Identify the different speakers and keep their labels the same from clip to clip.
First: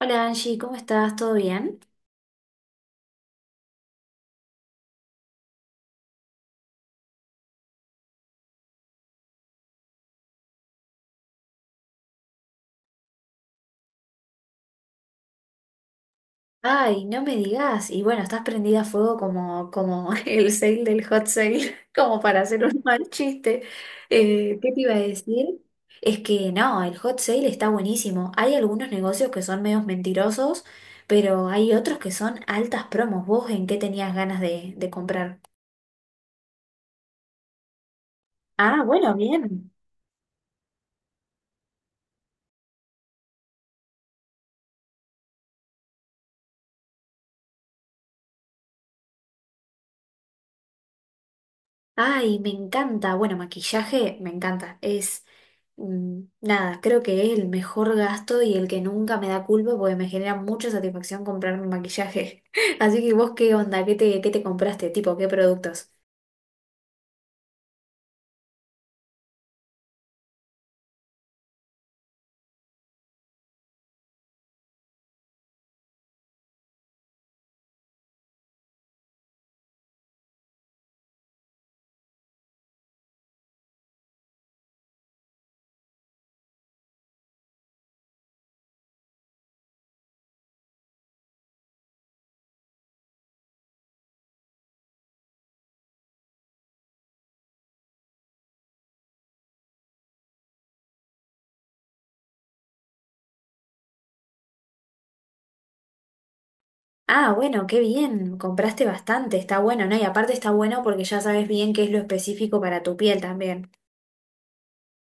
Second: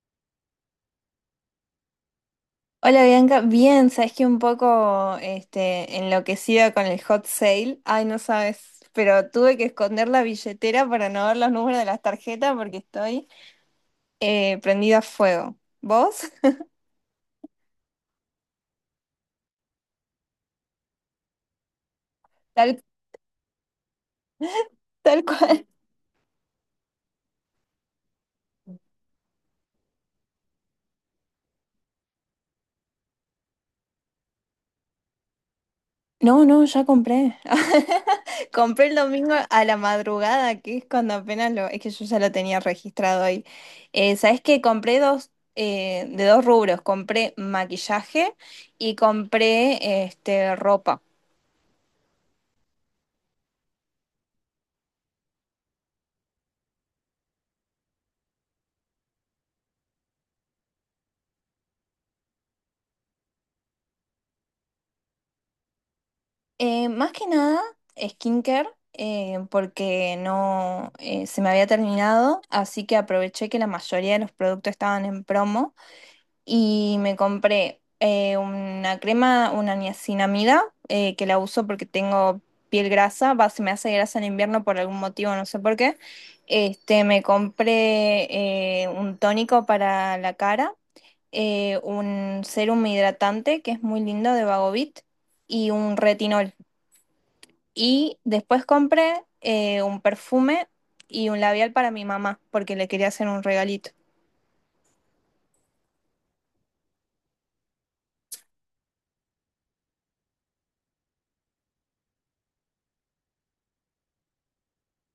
Speaker 1: Hola Angie, ¿cómo estás? ¿Todo bien?
Speaker 2: Hola Bianca, bien, sabes que un poco enloquecida con el hot sale. Ay, no sabes, pero tuve que esconder la billetera para no ver los números de las tarjetas porque estoy prendida a fuego. ¿Vos?
Speaker 1: Ay, no me digas. Y bueno, estás prendida a fuego como, como el sale del hot sale, como para hacer
Speaker 2: Tal,
Speaker 1: un mal chiste. ¿Qué te iba a
Speaker 2: tal
Speaker 1: decir?
Speaker 2: cual.
Speaker 1: Es que no, el hot sale está buenísimo. Hay algunos negocios que son medios mentirosos, pero hay otros que son altas promos. ¿Vos en qué tenías ganas de comprar?
Speaker 2: No, no, ya compré.
Speaker 1: Ah,
Speaker 2: Compré el
Speaker 1: bueno,
Speaker 2: domingo a
Speaker 1: bien.
Speaker 2: la madrugada, que es cuando apenas lo... Es que yo ya lo tenía registrado ahí. ¿Sabes qué? Compré dos, de dos rubros. Compré maquillaje y compré ropa.
Speaker 1: Ay, me encanta. Bueno, maquillaje, me encanta. Nada, creo que es el mejor gasto y el que nunca me da culpa porque me genera mucha satisfacción comprarme maquillaje. Así que vos, ¿qué onda? ¿Qué qué te compraste? Tipo, ¿qué productos?
Speaker 2: Más que nada, skincare, porque no se me había terminado, así que aproveché que la mayoría de los productos estaban en promo y me compré una crema, una niacinamida, que la uso porque tengo piel grasa, va, se me hace grasa en invierno por algún motivo, no sé por qué. Me compré un tónico para la cara, un serum hidratante que es muy lindo de Bagovit y un retinol. Y después compré un perfume y un labial para mi mamá, porque le quería hacer un regalito.
Speaker 1: Ah, bueno, qué bien. Compraste bastante. Está bueno, ¿no? Y aparte está bueno porque ya sabes bien qué es lo específico para tu piel también.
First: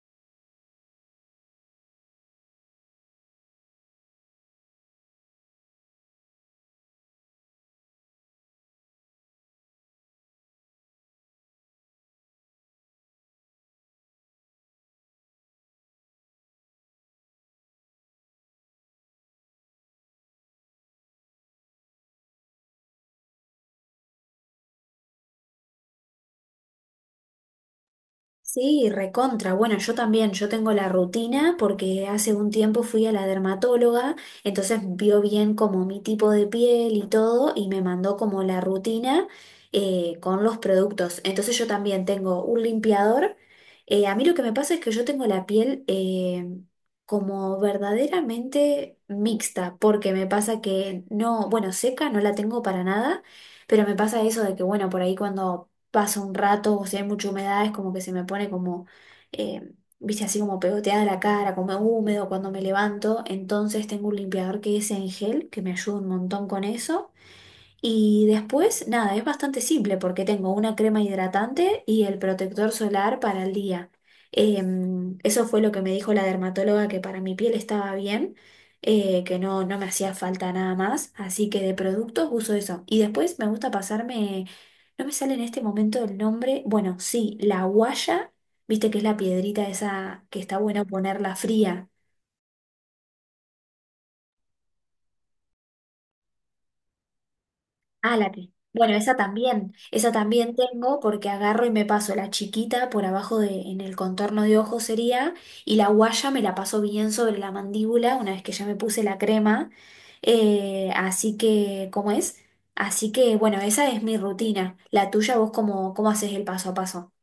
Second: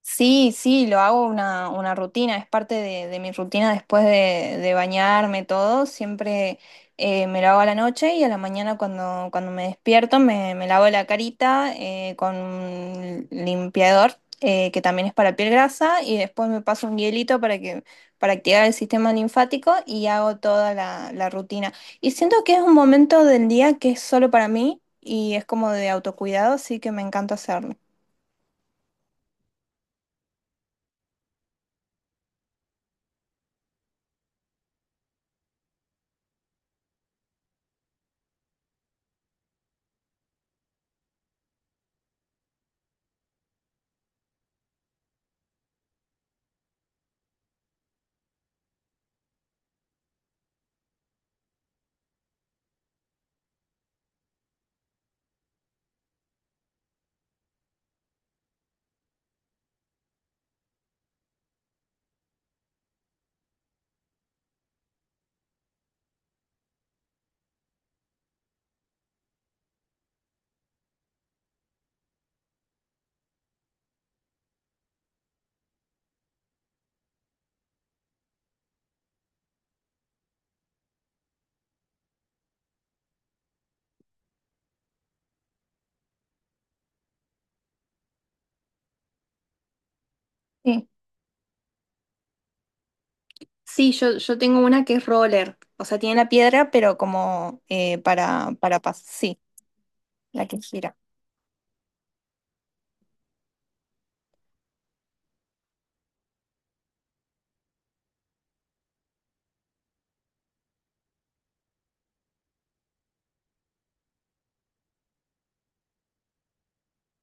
Speaker 2: Sí, sí, lo hago una rutina, es parte de mi rutina después de bañarme todo, siempre me lo hago a la noche y a la mañana cuando, cuando me despierto me lavo la carita con un limpiador que también es para piel grasa y después me paso un hielito para que, para activar el sistema linfático y hago toda la rutina. Y siento que es un momento del día que es solo para mí y es como de autocuidado, así que me encanta hacerlo.
Speaker 1: Sí, recontra. Bueno, yo también, yo tengo la rutina porque hace un tiempo fui a la dermatóloga, entonces vio bien como mi tipo de piel y todo y me mandó como la rutina con los productos. Entonces yo también tengo un limpiador. A mí lo que me pasa es que yo tengo la piel como verdaderamente mixta, porque me pasa que no, bueno, seca no la tengo para nada, pero me pasa eso de que, bueno, por ahí cuando pasa un rato o si hay mucha humedad es como que se me pone como, eh, viste, así como pegoteada la cara, como húmedo cuando me levanto. Entonces tengo un limpiador que es en gel, que me ayuda un montón con eso. Y después, nada, es bastante simple porque tengo una crema hidratante y el protector solar para el día. Eso fue lo que me dijo la dermatóloga que para mi piel estaba bien, que no me hacía falta nada más, así que de productos uso eso. Y después me gusta pasarme, no me sale en este momento el nombre, bueno, sí, la guaya, viste que es la piedrita esa que está buena ponerla fría.
Speaker 2: Sí, yo tengo una que es roller, o sea, tiene la piedra, pero como
Speaker 1: Ah, la que.
Speaker 2: para
Speaker 1: Bueno,
Speaker 2: sí,
Speaker 1: esa
Speaker 2: la
Speaker 1: también
Speaker 2: que gira.
Speaker 1: tengo porque agarro y me paso la chiquita por abajo de, en el contorno de ojo sería, y la guaya me la paso bien sobre la mandíbula una vez que ya me puse la crema. Así que, ¿cómo es? Así que, bueno, esa es mi rutina. La tuya, vos cómo, cómo haces el paso a paso.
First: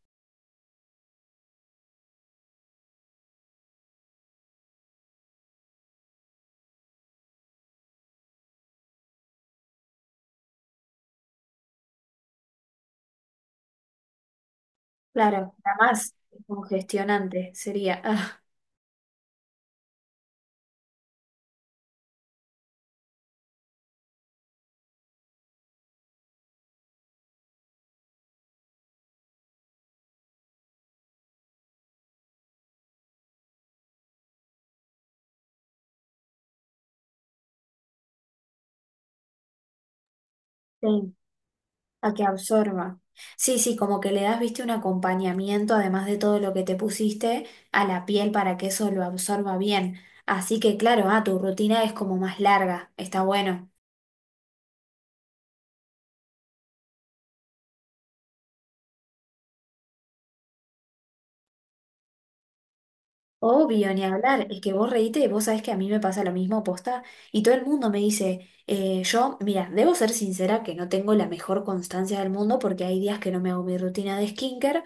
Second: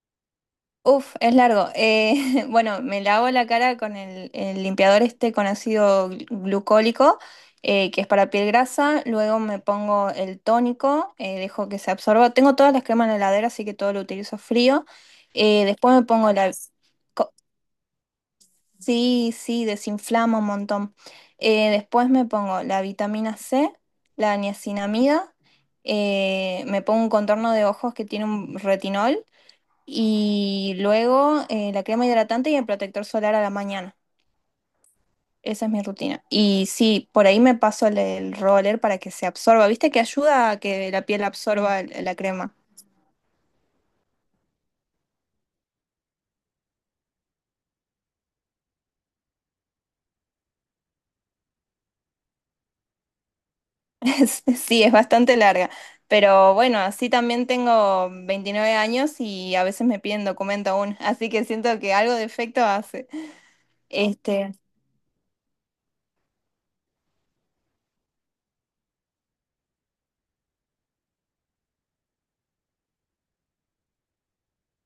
Speaker 2: Uf, es largo. Bueno, me lavo la cara con el limpiador este con ácido glucólico, que es para piel grasa, luego me pongo el tónico, dejo que se absorba. Tengo todas las cremas en la heladera, así que todo lo utilizo frío.
Speaker 1: Claro, la
Speaker 2: Después me
Speaker 1: más
Speaker 2: pongo la...
Speaker 1: congestionante sería.
Speaker 2: Sí, sí, desinflama un montón. Después me pongo la vitamina C, la niacinamida, me pongo un contorno de ojos que tiene un retinol y luego la crema hidratante y el protector solar a la mañana. Esa es mi rutina. Y sí, por ahí me paso el roller para que se absorba. ¿Viste que ayuda a
Speaker 1: Ah,
Speaker 2: que la
Speaker 1: sí.
Speaker 2: piel absorba
Speaker 1: A
Speaker 2: la
Speaker 1: que
Speaker 2: crema?
Speaker 1: absorba. Sí, sí, como que le das, viste, un acompañamiento, además de todo lo que te pusiste, a la piel para que eso lo absorba bien. Así que claro, ah, tu rutina es como más larga, está bueno.
Speaker 2: Sí, es bastante larga, pero bueno, así también tengo 29 años y a veces me piden documento aún, así que siento que algo de efecto hace.
Speaker 1: Obvio, ni hablar,
Speaker 2: Este,
Speaker 1: es que vos reíte y vos sabés que a mí me pasa lo mismo, posta, y todo el mundo me dice, yo, mira, debo ser sincera que no tengo la mejor constancia del mundo porque hay días que no me hago mi rutina de skincare.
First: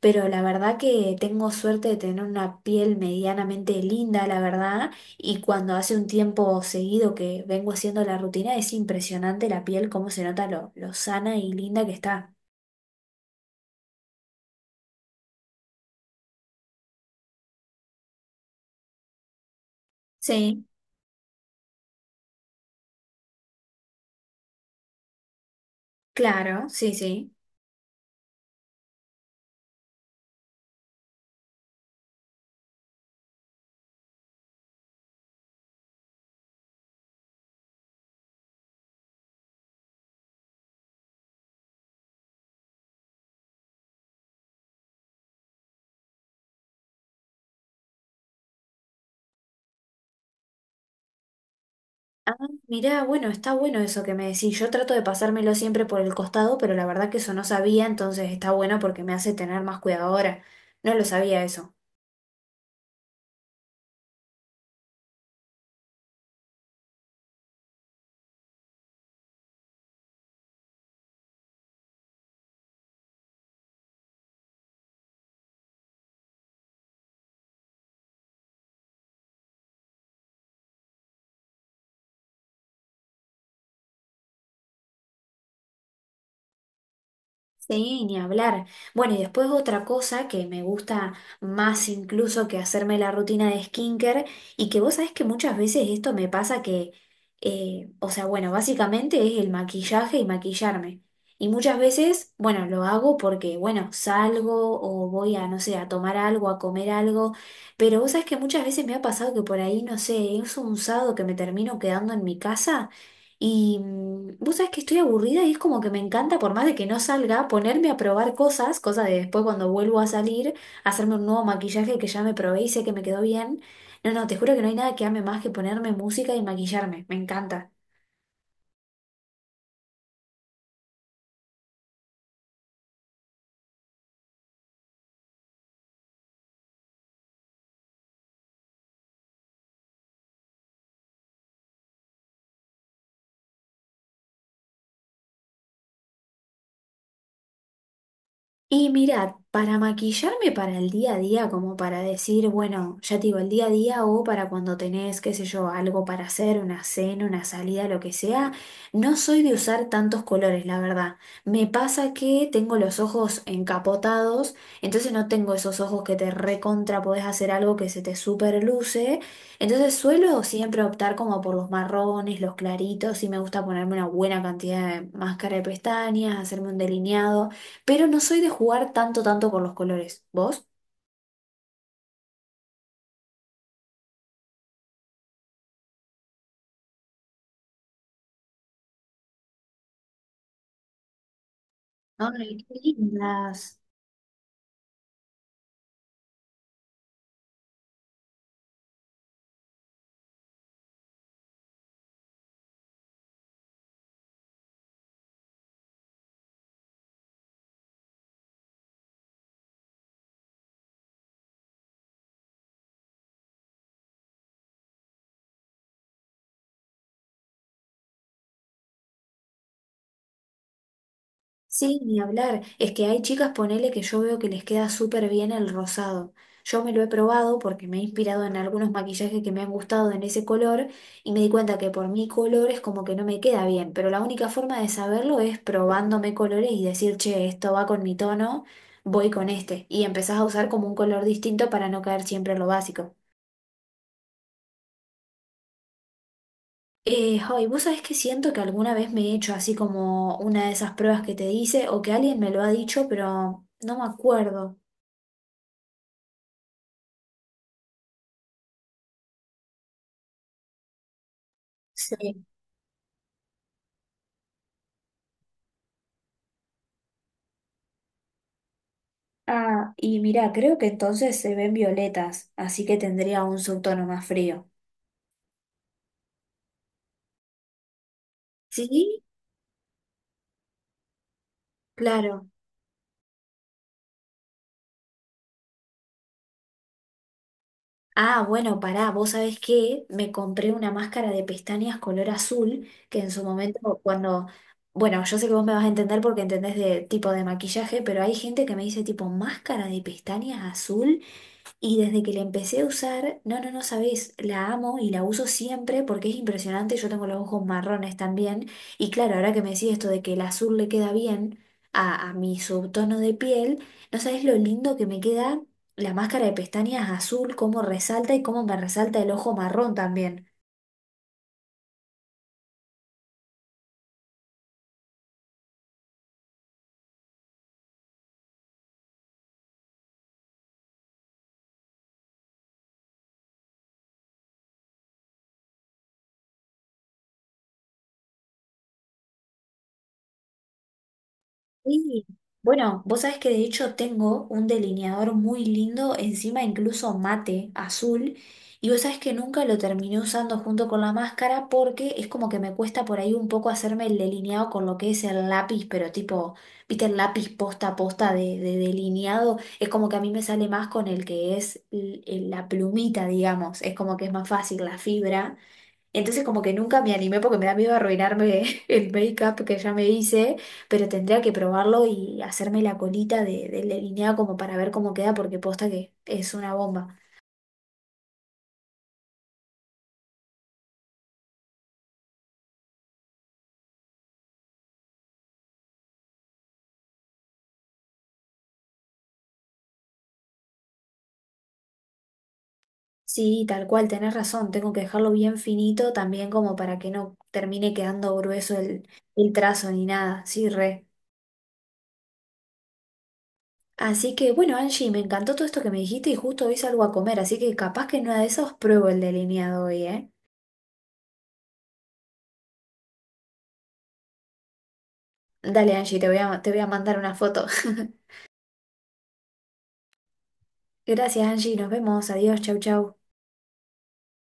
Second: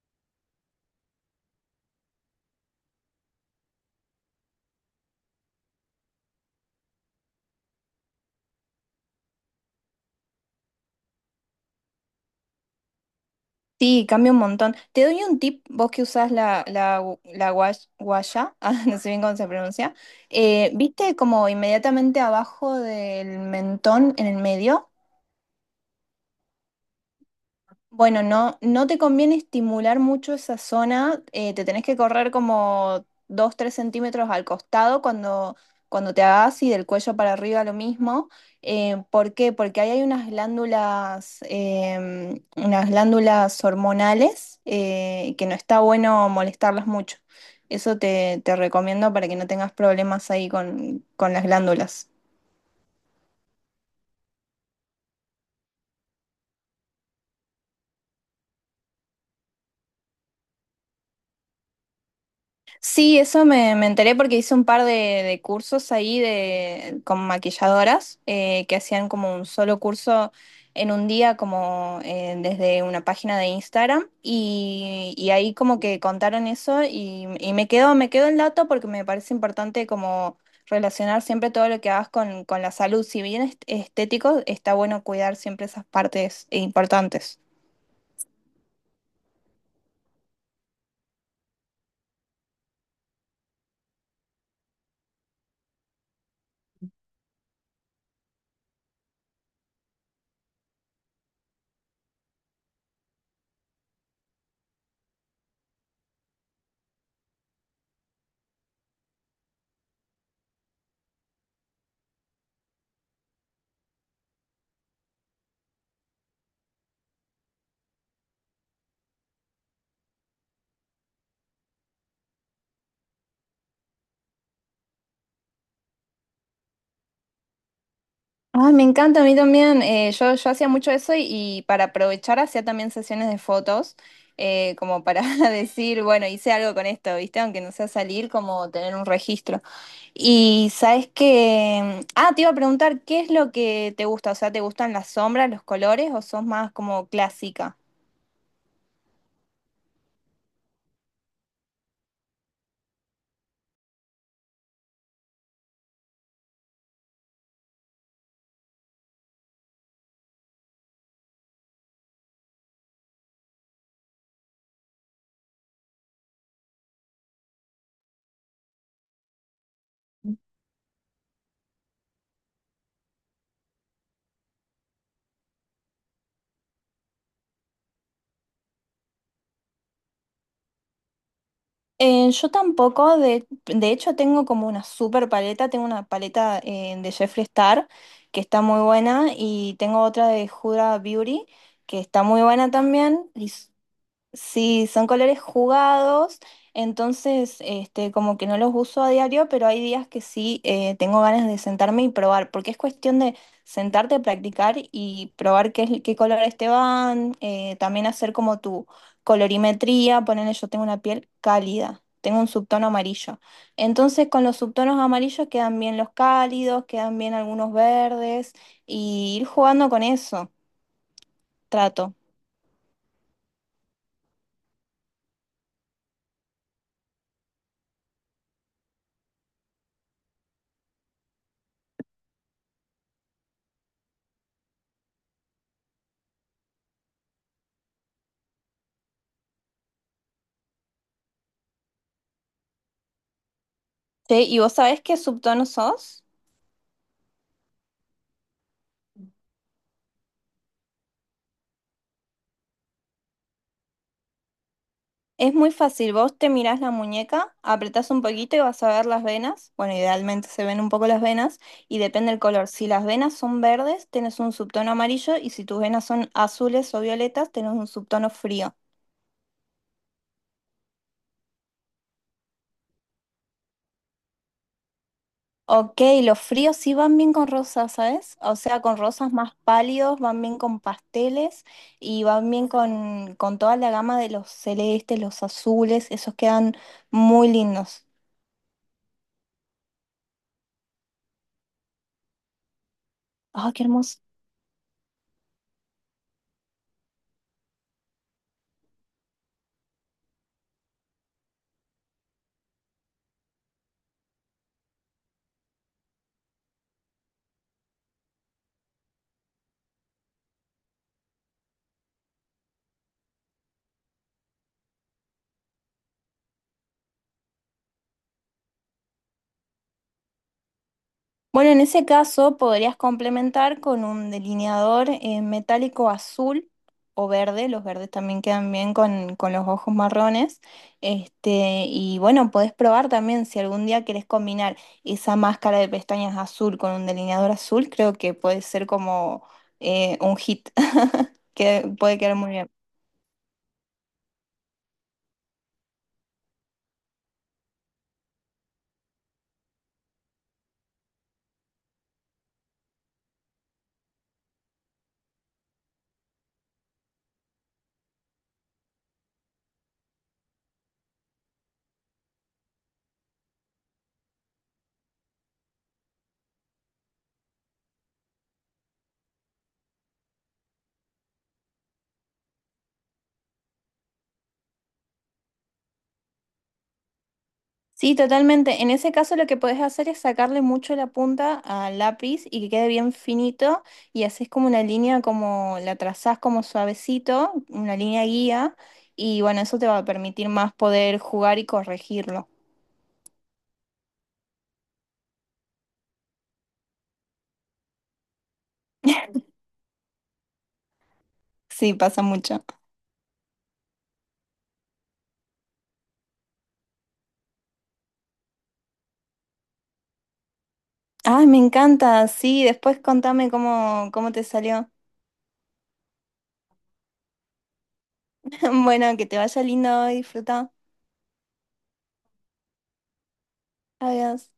Speaker 1: Pero la verdad que tengo suerte de tener una piel medianamente linda, la verdad, y cuando hace un tiempo seguido que vengo haciendo la rutina, es impresionante la piel, cómo se nota lo sana y linda que está.
Speaker 2: sí, cambia un montón. Te doy un tip, vos que usás la guaya, ah, no sé bien cómo se pronuncia,
Speaker 1: Sí,
Speaker 2: ¿viste como inmediatamente abajo del mentón, en el medio?
Speaker 1: claro, sí, sí.
Speaker 2: Bueno, no, no te conviene estimular mucho esa zona, te tenés que correr como dos, tres centímetros al costado cuando, cuando te hagas y del cuello para arriba lo mismo. ¿Por qué? Porque ahí hay unas glándulas, unas glándulas hormonales que no está bueno molestarlas mucho. Eso te recomiendo para que no tengas problemas ahí con las glándulas.
Speaker 1: Ah, mirá, bueno, está bueno eso que me decís. Yo trato de pasármelo siempre por el costado, pero la verdad que eso no sabía, entonces está bueno porque me hace tener más cuidado ahora. No lo sabía eso.
Speaker 2: Sí, eso me enteré porque hice un par de cursos ahí de, con maquilladoras que hacían como un solo curso en un día como desde una página de Instagram y ahí como que contaron eso y me quedó el dato porque me parece importante como relacionar siempre todo lo que hagas con la salud. Si bien estético, está bueno cuidar siempre esas partes importantes.
Speaker 1: Sí, ni hablar. Bueno, y después otra cosa que me gusta más incluso que hacerme la rutina de skincare y que vos sabés que muchas veces esto me pasa que, o sea, bueno, básicamente es el maquillaje y maquillarme. Y muchas veces, bueno, lo hago porque, bueno, salgo o voy a, no sé, a tomar algo, a comer algo, pero vos sabés que muchas veces me ha pasado que por ahí, no sé, es un sábado que me termino quedando en mi casa. Vos sabés que estoy aburrida y es como que me encanta, por más de que no salga, ponerme a probar cosas, cosa de después cuando vuelvo a salir, hacerme un nuevo maquillaje que ya me probé y sé que me quedó bien. No, no, te juro que no hay nada que ame más que ponerme música y maquillarme, me encanta.
Speaker 2: Ay, me encanta, a mí también. Yo hacía mucho eso y para aprovechar hacía también sesiones de fotos, como para decir, bueno, hice algo con esto, ¿viste? Aunque no sea salir, como tener un registro. Y sabes que, ah, te iba a preguntar, ¿qué es lo que te gusta? O sea, ¿te gustan las sombras, los colores o sos más como clásica?
Speaker 1: Y mirad, para maquillarme para el día a día, como para decir, bueno, ya te digo, el día a día o para cuando tenés, qué sé yo, algo para hacer, una cena, una salida, lo que sea, no soy de usar tantos colores, la verdad. Me pasa que tengo los ojos encapotados, entonces no tengo esos ojos que te recontra, podés hacer algo que se te superluce. Entonces suelo siempre optar como por los marrones, los claritos, y me gusta ponerme una buena cantidad de máscara de pestañas, hacerme un delineado. Pero no soy de jugar tanto, tanto con los colores. ¿Vos?
Speaker 2: Yo tampoco, de hecho tengo como una super paleta, tengo una paleta de Jeffree Star que está muy buena y tengo otra de Huda Beauty que está muy
Speaker 1: Ay,
Speaker 2: buena
Speaker 1: qué
Speaker 2: también.
Speaker 1: lindas.
Speaker 2: Sí, son colores jugados, entonces como que no los uso a diario, pero hay días que sí tengo ganas de sentarme y probar, porque es cuestión de sentarte, practicar y probar qué, qué colores te van, también hacer como tu colorimetría, ponerle yo tengo una piel cálida, tengo un subtono amarillo. Entonces con los subtonos amarillos quedan bien los cálidos, quedan bien algunos verdes, y ir jugando con eso,
Speaker 1: Sí,
Speaker 2: trato.
Speaker 1: ni hablar. Es que hay chicas, ponele, que yo veo que les queda súper bien el rosado. Yo me lo he probado porque me he inspirado en algunos maquillajes que me han gustado en ese color y me di cuenta que por mi color es como que no me queda bien. Pero la única forma de saberlo es probándome colores y decir, che, esto va con mi tono, voy con este. Y empezás a usar como un color distinto para no caer siempre en lo básico.
Speaker 2: ¿Sí? ¿Y vos sabés qué subtono sos?
Speaker 1: Ay, vos sabés que siento que alguna vez me he hecho así como una de esas pruebas que te dice o que alguien me lo ha dicho, pero no me acuerdo.
Speaker 2: Es muy fácil, vos te mirás la muñeca, apretás un poquito y vas a ver las venas. Bueno, idealmente se ven un poco las venas y depende del
Speaker 1: Sí.
Speaker 2: color. Si las venas son verdes, tenés un subtono amarillo y si tus venas son azules o violetas, tenés un subtono frío.
Speaker 1: Ah, y mira, creo que entonces se ven violetas, así que tendría un subtono más frío.
Speaker 2: Ok, los fríos sí van bien con rosas, ¿sabes? O sea, con
Speaker 1: ¿Sí?
Speaker 2: rosas más pálidos, van bien con pasteles y
Speaker 1: Claro.
Speaker 2: van bien con toda la gama de los celestes, los azules, esos quedan muy lindos.
Speaker 1: Ah, bueno, pará, vos sabés que me compré una máscara de pestañas color azul, que en su
Speaker 2: ¡Ah, qué
Speaker 1: momento
Speaker 2: hermoso!
Speaker 1: cuando, bueno, yo sé que vos me vas a entender porque entendés de tipo de maquillaje, pero hay gente que me dice tipo máscara de pestañas azul. Y desde que la empecé a usar, no, no, no sabés, la amo y la uso siempre porque es impresionante. Yo tengo los ojos marrones también. Y claro, ahora que me decís esto de que el azul le queda bien a mi subtono de piel, no sabés lo lindo que me queda la máscara de pestañas azul, cómo resalta y cómo me resalta el ojo marrón también.
Speaker 2: Bueno, en ese caso podrías complementar con un delineador metálico azul o verde, los verdes también quedan bien con los ojos marrones. Y bueno, podés probar también si algún día querés combinar esa máscara de pestañas azul con un delineador azul, creo que puede ser como un hit, que puede
Speaker 1: Sí.
Speaker 2: quedar muy bien.
Speaker 1: Bueno, vos sabés que de hecho tengo un delineador muy lindo, encima incluso mate, azul, y vos sabés que nunca lo terminé usando junto con la máscara porque es como que me cuesta por ahí un poco hacerme el delineado con lo que es el lápiz, pero tipo, viste el lápiz posta a posta de delineado, es como que a mí me sale más con el que es la plumita, digamos, es como que es más fácil la fibra. Entonces como que nunca me animé porque me da miedo arruinarme el make-up que ya me hice, pero tendría que probarlo y hacerme la colita de delineada como para ver cómo queda porque posta que es una bomba.
Speaker 2: Sí, totalmente. En ese caso lo que podés hacer es sacarle mucho la punta al lápiz y que quede bien finito y haces como una línea como la trazás como suavecito, una línea guía y bueno, eso te va a permitir más poder jugar y corregirlo.
Speaker 1: Sí, tal cual, tenés razón, tengo que dejarlo bien finito también como para que no termine quedando grueso el trazo ni nada, sí, re.
Speaker 2: Sí, pasa mucho.
Speaker 1: Así que bueno, Angie, me encantó todo esto que me dijiste y justo hoy salgo a comer, así que capaz que en una de esas pruebo el delineado hoy, ¿eh?
Speaker 2: Ay, me encanta. Sí, después contame cómo, cómo te salió.
Speaker 1: Dale, Angie, te voy a mandar una foto.
Speaker 2: Bueno, que te vaya lindo y disfruta.
Speaker 1: Gracias, Angie. Nos vemos. Adiós. Chau, chau.
Speaker 2: Adiós.